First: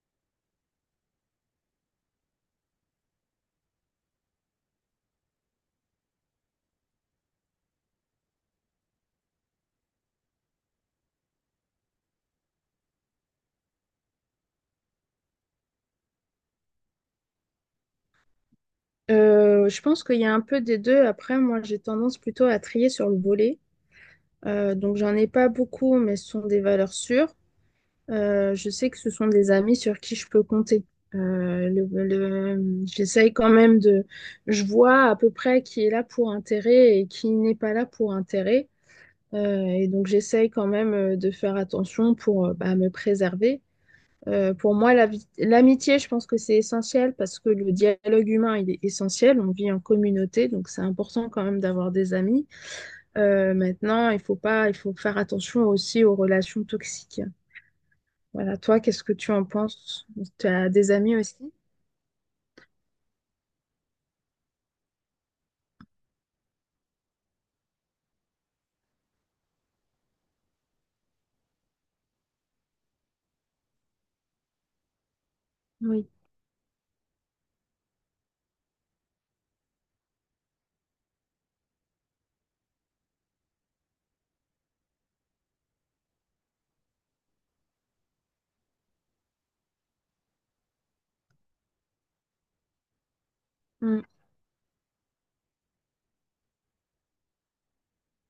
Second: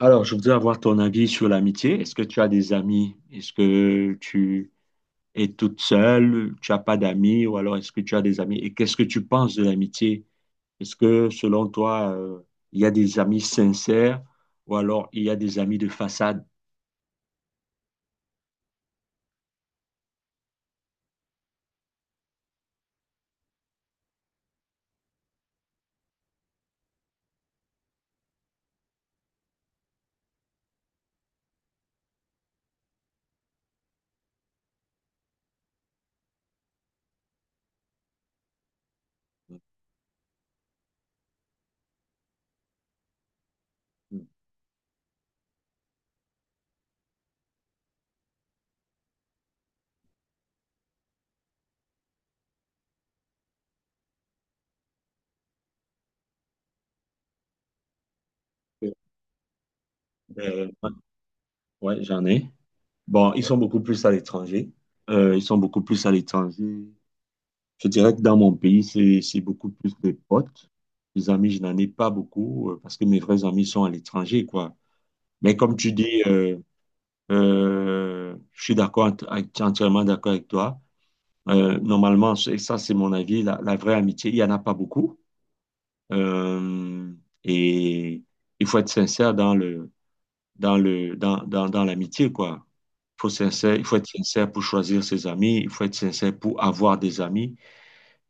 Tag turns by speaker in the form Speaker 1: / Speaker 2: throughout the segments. Speaker 1: Alors, je voudrais avoir ton avis sur l'amitié. Est-ce que tu as des amis? Est-ce que tu es toute seule? Tu n'as pas d'amis? Ou alors, est-ce que tu as des amis? Et qu'est-ce que tu penses de l'amitié? Est-ce que, selon toi, il y a des amis sincères ou alors il y a des amis de façade?
Speaker 2: Je pense qu'il y a un peu des deux. Après, moi, j'ai tendance plutôt à trier sur le volet. Donc, j'en ai pas beaucoup, mais ce sont des valeurs sûres. Je sais que ce sont des amis sur qui je peux compter. J'essaye quand même de. Je vois à peu près qui est là pour intérêt et qui n'est pas là pour intérêt. Et donc, j'essaye quand même de faire attention pour bah, me préserver. Pour moi, l'amitié, je pense que c'est essentiel parce que le dialogue humain, il est essentiel. On vit en communauté, donc c'est important quand même d'avoir des amis. Maintenant, il faut pas, il faut faire attention aussi aux relations toxiques. Voilà, toi, qu'est-ce que tu en penses? Tu as
Speaker 1: Euh,
Speaker 2: des amis aussi?
Speaker 1: ouais, j'en ai. Bon, ils sont beaucoup plus à l'étranger. Ils sont beaucoup plus à l'étranger. Je dirais que dans mon pays, c'est beaucoup plus des potes. Des amis, je n'en ai pas beaucoup parce que mes vrais amis sont à l'étranger, quoi. Mais comme tu
Speaker 2: Oui.
Speaker 1: dis, je suis d'accord, entièrement d'accord avec toi. Normalement, ça c'est mon avis, la vraie amitié, il n'y en a pas beaucoup. Euh, et il faut être sincère dans le, dans le, dans, dans, dans l'amitié, quoi. Il faut
Speaker 2: Mm.
Speaker 1: être sincère pour choisir ses amis, il faut être sincère pour avoir des amis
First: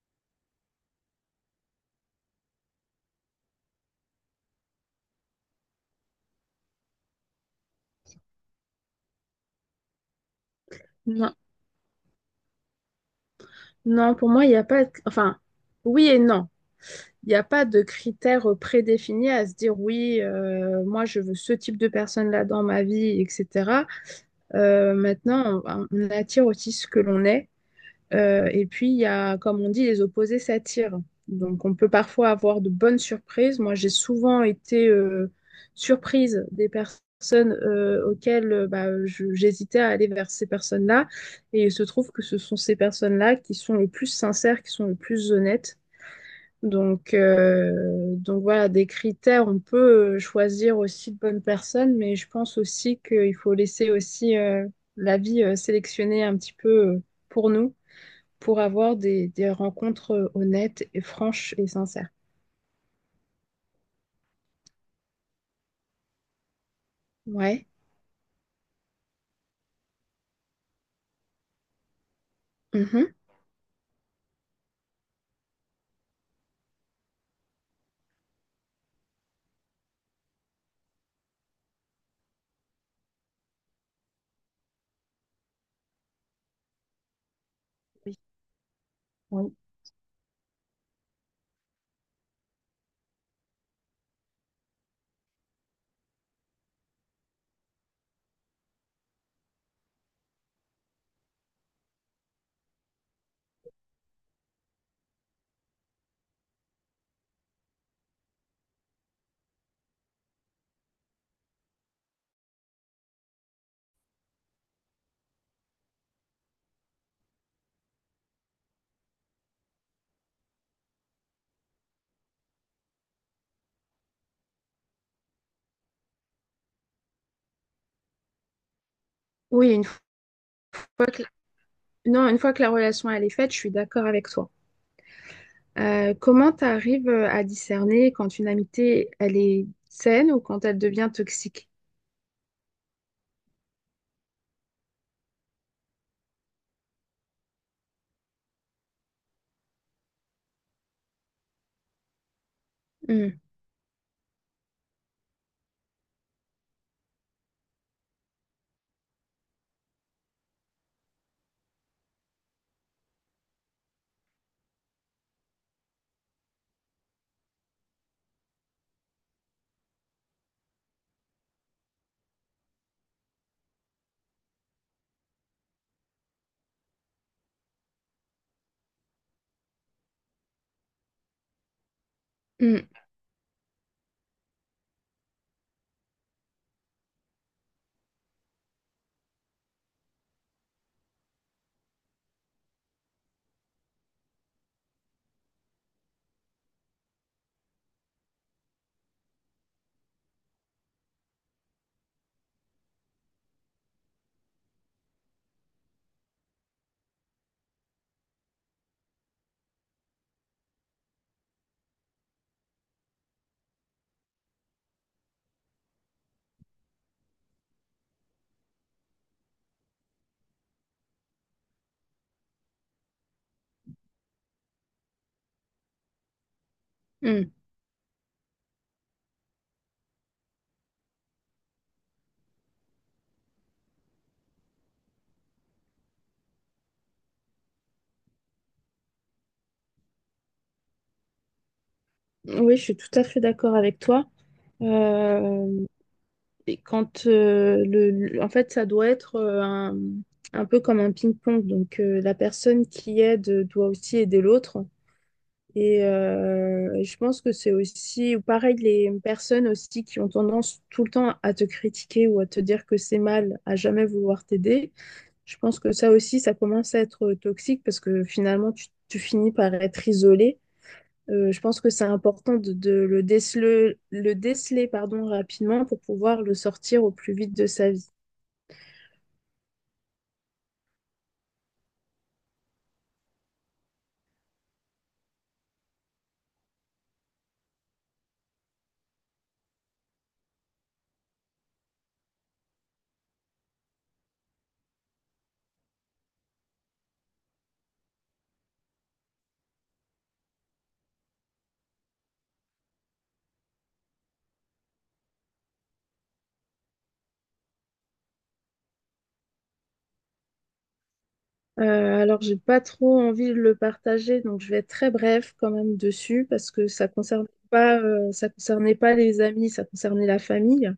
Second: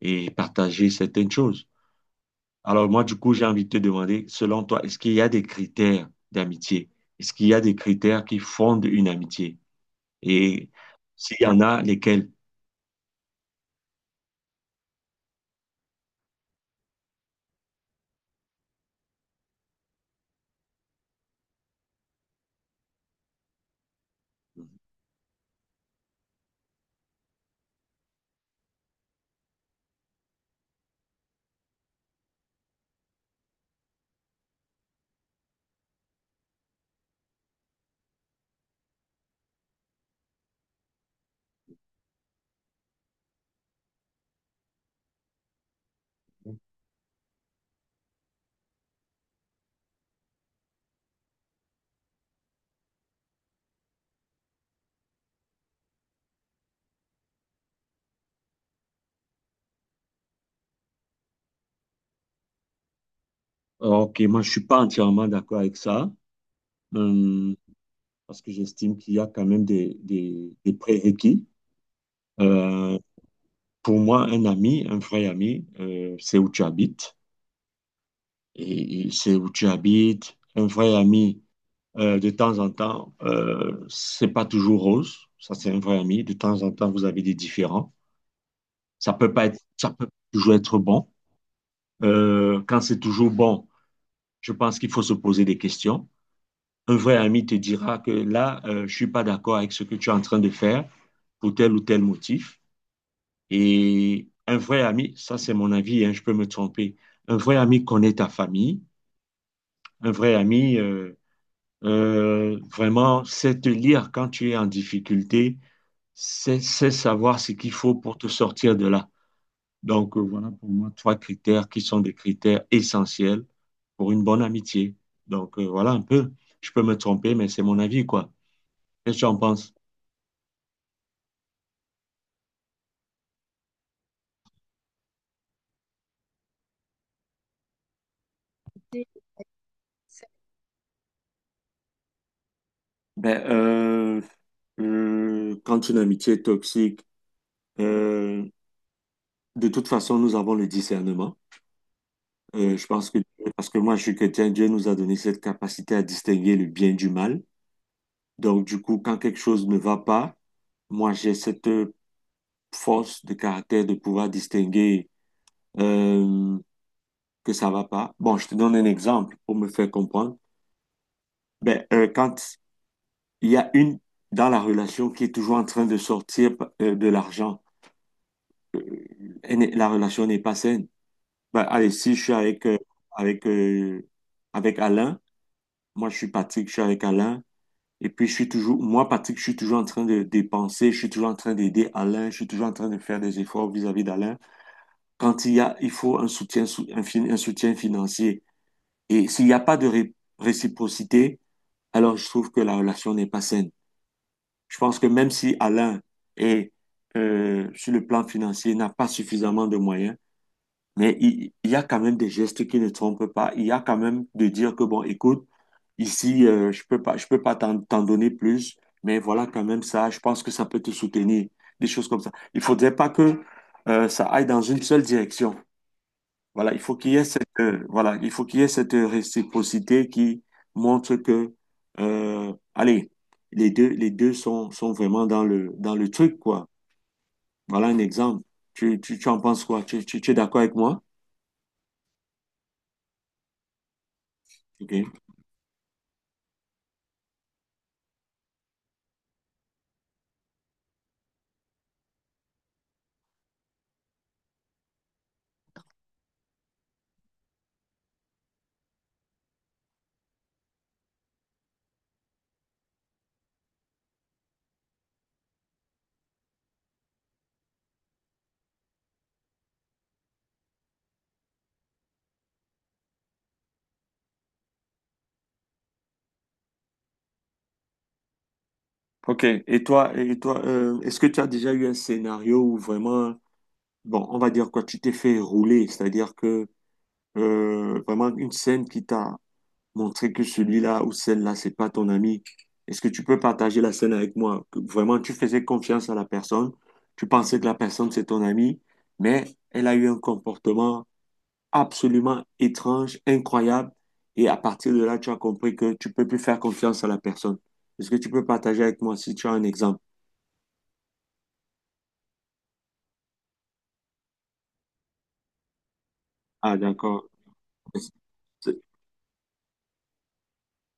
Speaker 1: et partager certaines choses. Alors moi, du coup, j'ai envie de te demander, selon toi, est-ce qu'il y a des critères d'amitié? Est-ce qu'il y a des critères qui fondent une amitié? Et
Speaker 2: Non.
Speaker 1: s'il y en a lesquels,
Speaker 2: Non, pour moi, il n'y a pas, enfin, oui et non. Il n'y a pas de critères prédéfinis à se dire oui, moi je veux ce type de personne là dans ma vie, etc. Maintenant, on attire aussi ce que l'on est. Et puis, il y a, comme on dit, les opposés s'attirent. Donc, on peut parfois avoir de bonnes surprises. Moi, j'ai souvent été surprise des personnes auxquelles bah, j'hésitais à aller vers ces personnes-là. Et il se trouve que ce sont ces personnes-là qui sont les plus sincères, qui sont les plus honnêtes. Donc, euh, donc, voilà, des critères, on peut choisir aussi de bonnes personnes, mais je pense aussi qu'il faut laisser aussi la vie sélectionner un petit peu euh, pour nous, pour avoir des rencontres honnêtes et franches et sincères.
Speaker 1: ok, moi je suis pas entièrement d'accord avec ça, euh,
Speaker 2: Ouais.
Speaker 1: parce que j'estime qu'il y a quand même des prérequis. Euh,
Speaker 2: Mhm.
Speaker 1: pour moi, un ami, un vrai ami, c'est où tu habites. Et c'est où tu habites. Un vrai ami, de temps en temps, c'est pas toujours rose. Ça, c'est un vrai ami. De temps en temps, vous avez des différends.
Speaker 2: Oui,
Speaker 1: Ça peut pas
Speaker 2: oui.
Speaker 1: être, ça peut toujours être bon. Quand c'est toujours bon, je pense qu'il faut se poser des questions. Un vrai ami te dira que là, je ne suis pas d'accord avec ce que tu es en train de faire pour tel ou tel motif. Et un vrai ami, ça c'est mon avis, hein, je peux me tromper, un vrai ami connaît ta famille, un vrai ami vraiment sait te lire quand tu es en difficulté, sait savoir ce qu'il faut pour te sortir de là. Donc voilà pour moi trois critères qui sont des critères essentiels pour une bonne amitié. Donc voilà un peu, je peux me tromper, mais c'est mon avis, quoi. Qu'est-ce que tu en
Speaker 2: Oui,
Speaker 1: penses?
Speaker 2: que, non, une fois que la relation elle est faite, je suis d'accord avec toi. Comment tu arrives à discerner quand une amitié elle est saine ou quand elle devient toxique?
Speaker 1: Ben, euh, Quand une amitié est toxique, euh, de toute façon, nous avons le discernement. Euh, je pense que,
Speaker 2: Hmm,
Speaker 1: Parce que moi, je suis chrétien, Dieu nous a donné cette capacité à distinguer le bien du mal. Donc, du coup, quand quelque chose ne va pas, moi, j'ai cette force de caractère de pouvoir distinguer euh, que ça va pas. Bon, je te donne un exemple pour me faire comprendre. Quand il y a une dans la relation qui est toujours en train de sortir de l'argent, euh, elle n'est- la relation n'est pas saine. Bah, allez, si je suis
Speaker 2: hmm,
Speaker 1: avec, euh, avec Alain, moi je suis Patrick, je suis avec Alain, et puis je suis toujours, moi Patrick, je suis toujours en train de dépenser, je suis toujours en train d'aider Alain, je suis toujours en train de faire des efforts vis-à-vis d'Alain. Quand il y a, il faut un soutien, un soutien financier, et s'il n'y a pas de réciprocité, alors je trouve que la relation n'est pas saine. Je pense que même si Alain est, sur le plan financier, n'a pas suffisamment de moyens, mais il y a quand même des gestes qui ne trompent pas. Il y a quand même de dire que, bon, écoute, ici, je peux pas t'en donner plus, mais voilà quand même ça, je pense que ça peut te soutenir, des choses comme ça. Il faudrait pas que ça aille dans une seule direction. Voilà, il faut qu'il y ait cette,
Speaker 2: hmm.
Speaker 1: il faut qu'il y ait cette réciprocité qui montre que, allez, les deux sont vraiment dans le truc, quoi. Voilà un exemple. Tu en penses quoi? Tu es d'accord avec moi?
Speaker 2: Oui, je suis tout à fait d'accord avec toi.
Speaker 1: Ok.
Speaker 2: Euh, et quand en fait, ça doit être un peu comme un ping-pong. Donc, la personne qui aide doit aussi aider l'autre. Et je pense que c'est aussi, ou pareil, les personnes aussi qui ont tendance tout le temps à te critiquer ou à te dire que c'est mal, à jamais vouloir t'aider. Je pense que ça aussi, ça commence à être toxique parce que finalement, tu finis par être isolé. Je pense que c'est important de le déceler, pardon, rapidement pour pouvoir le sortir au plus vite de sa vie.
Speaker 1: Ok. Et toi, est-ce que tu as déjà eu un scénario où vraiment, bon, on va dire quoi, tu t'es fait rouler, c'est-à-dire que vraiment une scène qui t'a montré que celui-là ou celle-là, c'est pas ton ami. Est-ce que tu peux partager la scène avec moi? Que vraiment, tu faisais confiance à la personne, tu pensais que la personne c'est ton ami, mais elle a eu un comportement absolument étrange, incroyable, et à partir de là, tu as compris que tu peux plus faire confiance à la personne. Est-ce que tu peux partager avec moi si tu as un exemple?
Speaker 2: Euh, alors, j'ai pas trop envie de le partager, donc je vais être très bref quand même dessus parce
Speaker 1: Ah,
Speaker 2: que
Speaker 1: d'accord.
Speaker 2: ça concernait pas les amis, ça concernait la famille.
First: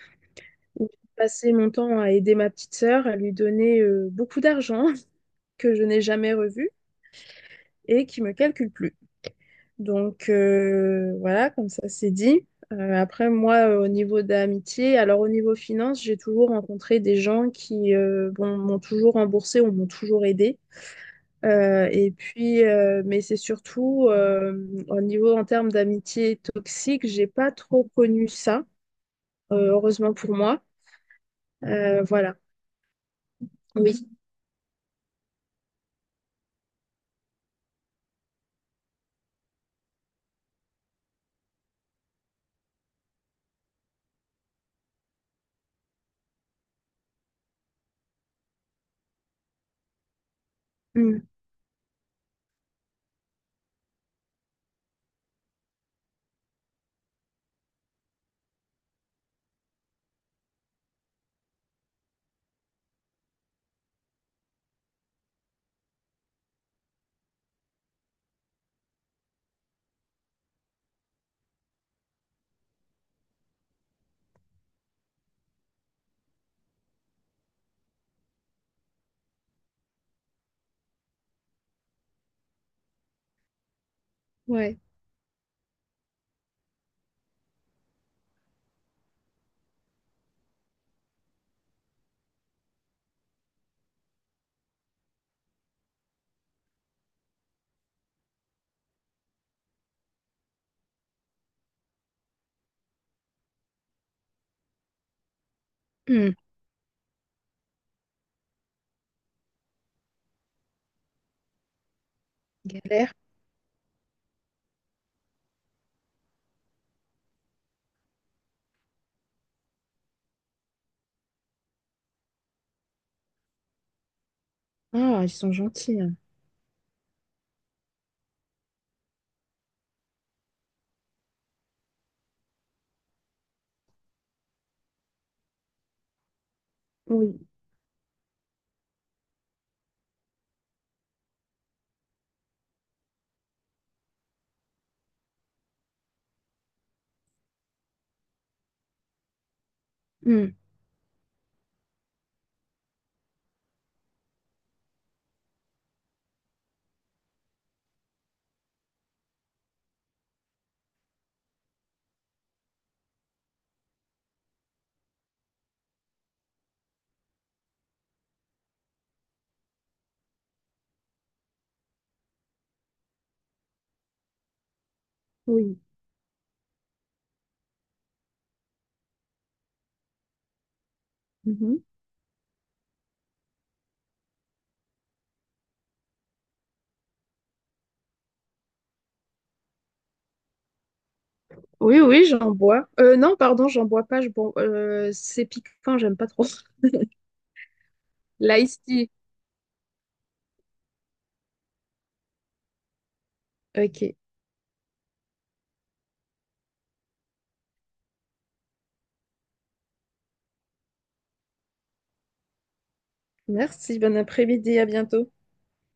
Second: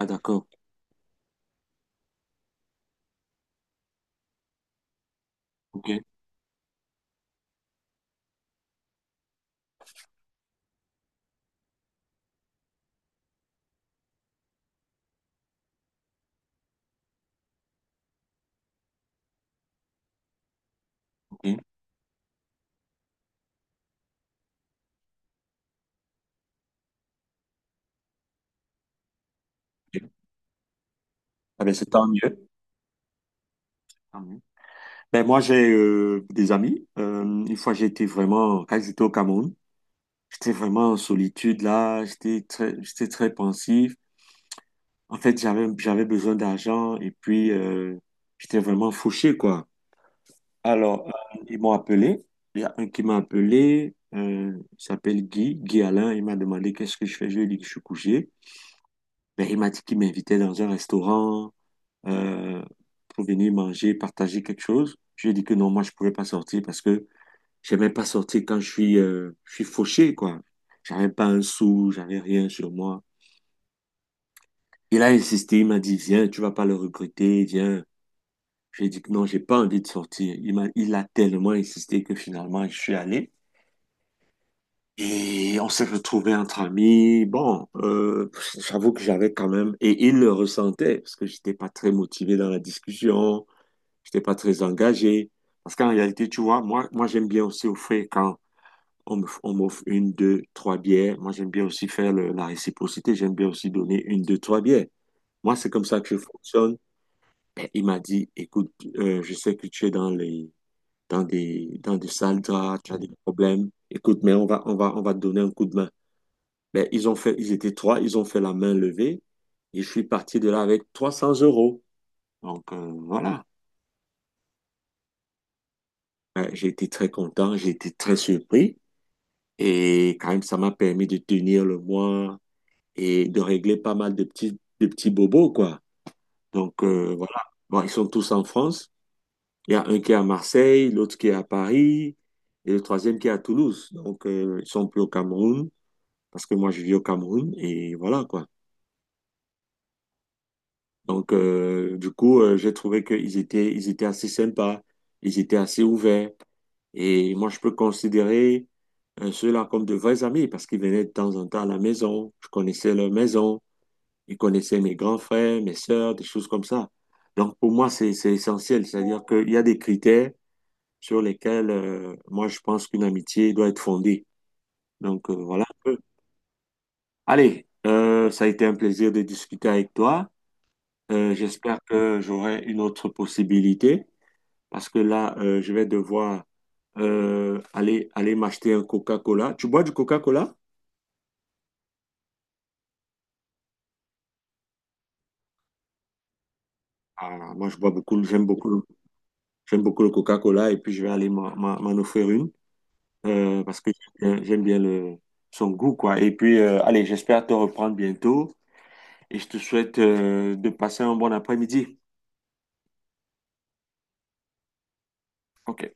Speaker 1: Ah, d'accord.
Speaker 2: Où j'ai passé mon temps à aider ma petite sœur, à lui donner beaucoup d'argent que je
Speaker 1: OK.
Speaker 2: n'ai jamais revu et qui me calcule plus. Donc voilà, comme ça c'est dit. Après, moi, au niveau d'amitié, alors au niveau finance, j'ai toujours rencontré des gens qui bon, m'ont toujours remboursé ou m'ont toujours aidé.
Speaker 1: OK.
Speaker 2: Et puis, mais c'est surtout au niveau en termes d'amitié toxique, j'ai pas trop connu ça,
Speaker 1: Ok.
Speaker 2: heureusement pour moi.
Speaker 1: Ah, ben, c'est tant
Speaker 2: Voilà.
Speaker 1: mieux.
Speaker 2: Oui.
Speaker 1: Tant mieux. Ben, moi, j'ai des amis. Une fois, j'étais vraiment, quand j'étais au Cameroun, j'étais vraiment en solitude là. J'étais très pensif. En fait, j'avais besoin d'argent et puis j'étais vraiment fauché, quoi. Alors,
Speaker 2: Mm.
Speaker 1: ils m'ont appelé. Il y a un qui m'a appelé. Il s'appelle Guy. Guy Alain. Il m'a demandé qu'est-ce que je fais. Je lui ai dit que je suis couché. Ben, il m'a dit qu'il m'invitait dans un restaurant, euh, pour venir manger, partager quelque chose. Je lui ai dit que non, moi, je ne pouvais pas sortir parce que j'aimais pas sortir quand je je suis fauché, quoi. J'avais pas un sou, j'avais rien sur moi. Il a insisté, il m'a dit, viens, tu vas pas le regretter, viens. J'ai dit que non, j'ai pas envie de sortir. Il a tellement insisté que finalement, je suis allé.
Speaker 2: Ouais.
Speaker 1: Et on s'est retrouvés entre amis. Bon, j'avoue que j'avais quand même, et il le ressentait, parce que j'étais pas très motivé dans la discussion. J'étais pas très engagé. Parce qu'en réalité, tu vois, moi j'aime bien aussi offrir quand on m'offre une, deux, trois bières. Moi, j'aime bien aussi faire la réciprocité. J'aime bien aussi donner une, deux, trois bières. Moi, c'est comme ça que je
Speaker 2: Mm.
Speaker 1: fonctionne. Mais il m'a dit, écoute, je sais que tu es dans des sales draps, tu as des
Speaker 2: Galère.
Speaker 1: problèmes. Écoute, mais on va te donner un coup de main. Ben, ils ont fait, ils étaient trois, ils ont fait la main levée et je suis parti de là avec 300 euros. Donc, voilà.
Speaker 2: Ah, ils sont gentils, hein.
Speaker 1: J'ai été très content, j'ai été très surpris. Et quand même, ça m'a permis de tenir le mois et de régler pas mal de petits bobos, quoi. Donc, voilà.
Speaker 2: Oui.
Speaker 1: Bon, ils sont tous en France. Il y a un qui est à Marseille, l'autre qui est à Paris et le troisième qui est à Toulouse. Donc, ils sont plus au Cameroun parce que moi, je vis au Cameroun et voilà, quoi.
Speaker 2: Mm.
Speaker 1: Donc, j'ai trouvé ils étaient assez sympas, ils étaient assez ouverts. Et moi, je peux considérer ceux-là comme de vrais amis parce qu'ils venaient de temps en temps à la maison. Je connaissais leur maison. Il connaissait mes grands frères, mes sœurs, des choses comme ça. Donc, pour moi, c'est essentiel. C'est-à-dire qu'il y a des critères sur lesquels, moi, je pense qu'une amitié doit être fondée. Donc, voilà un
Speaker 2: Oui.
Speaker 1: peu. Allez, ça a été un plaisir de discuter avec toi. J'espère
Speaker 2: Mmh.
Speaker 1: que j'aurai une autre possibilité parce que là, je vais devoir aller m'acheter un Coca-Cola. Tu bois du Coca-Cola?
Speaker 2: Oui, oui, j'en bois. Non, pardon, j'en bois pas. Je bois, c'est piquant, j'aime pas trop.
Speaker 1: Ah, moi, je bois beaucoup, j'aime
Speaker 2: L'ice
Speaker 1: beaucoup,
Speaker 2: tea.
Speaker 1: j'aime beaucoup le Coca-Cola et puis je vais aller m'en offrir une, parce que
Speaker 2: Ok.
Speaker 1: j'aime bien son goût, quoi. Et puis, allez, j'espère te reprendre bientôt et je te souhaite de passer un bon après-midi.
Speaker 2: Merci, bon après-midi, à bientôt.
Speaker 1: OK.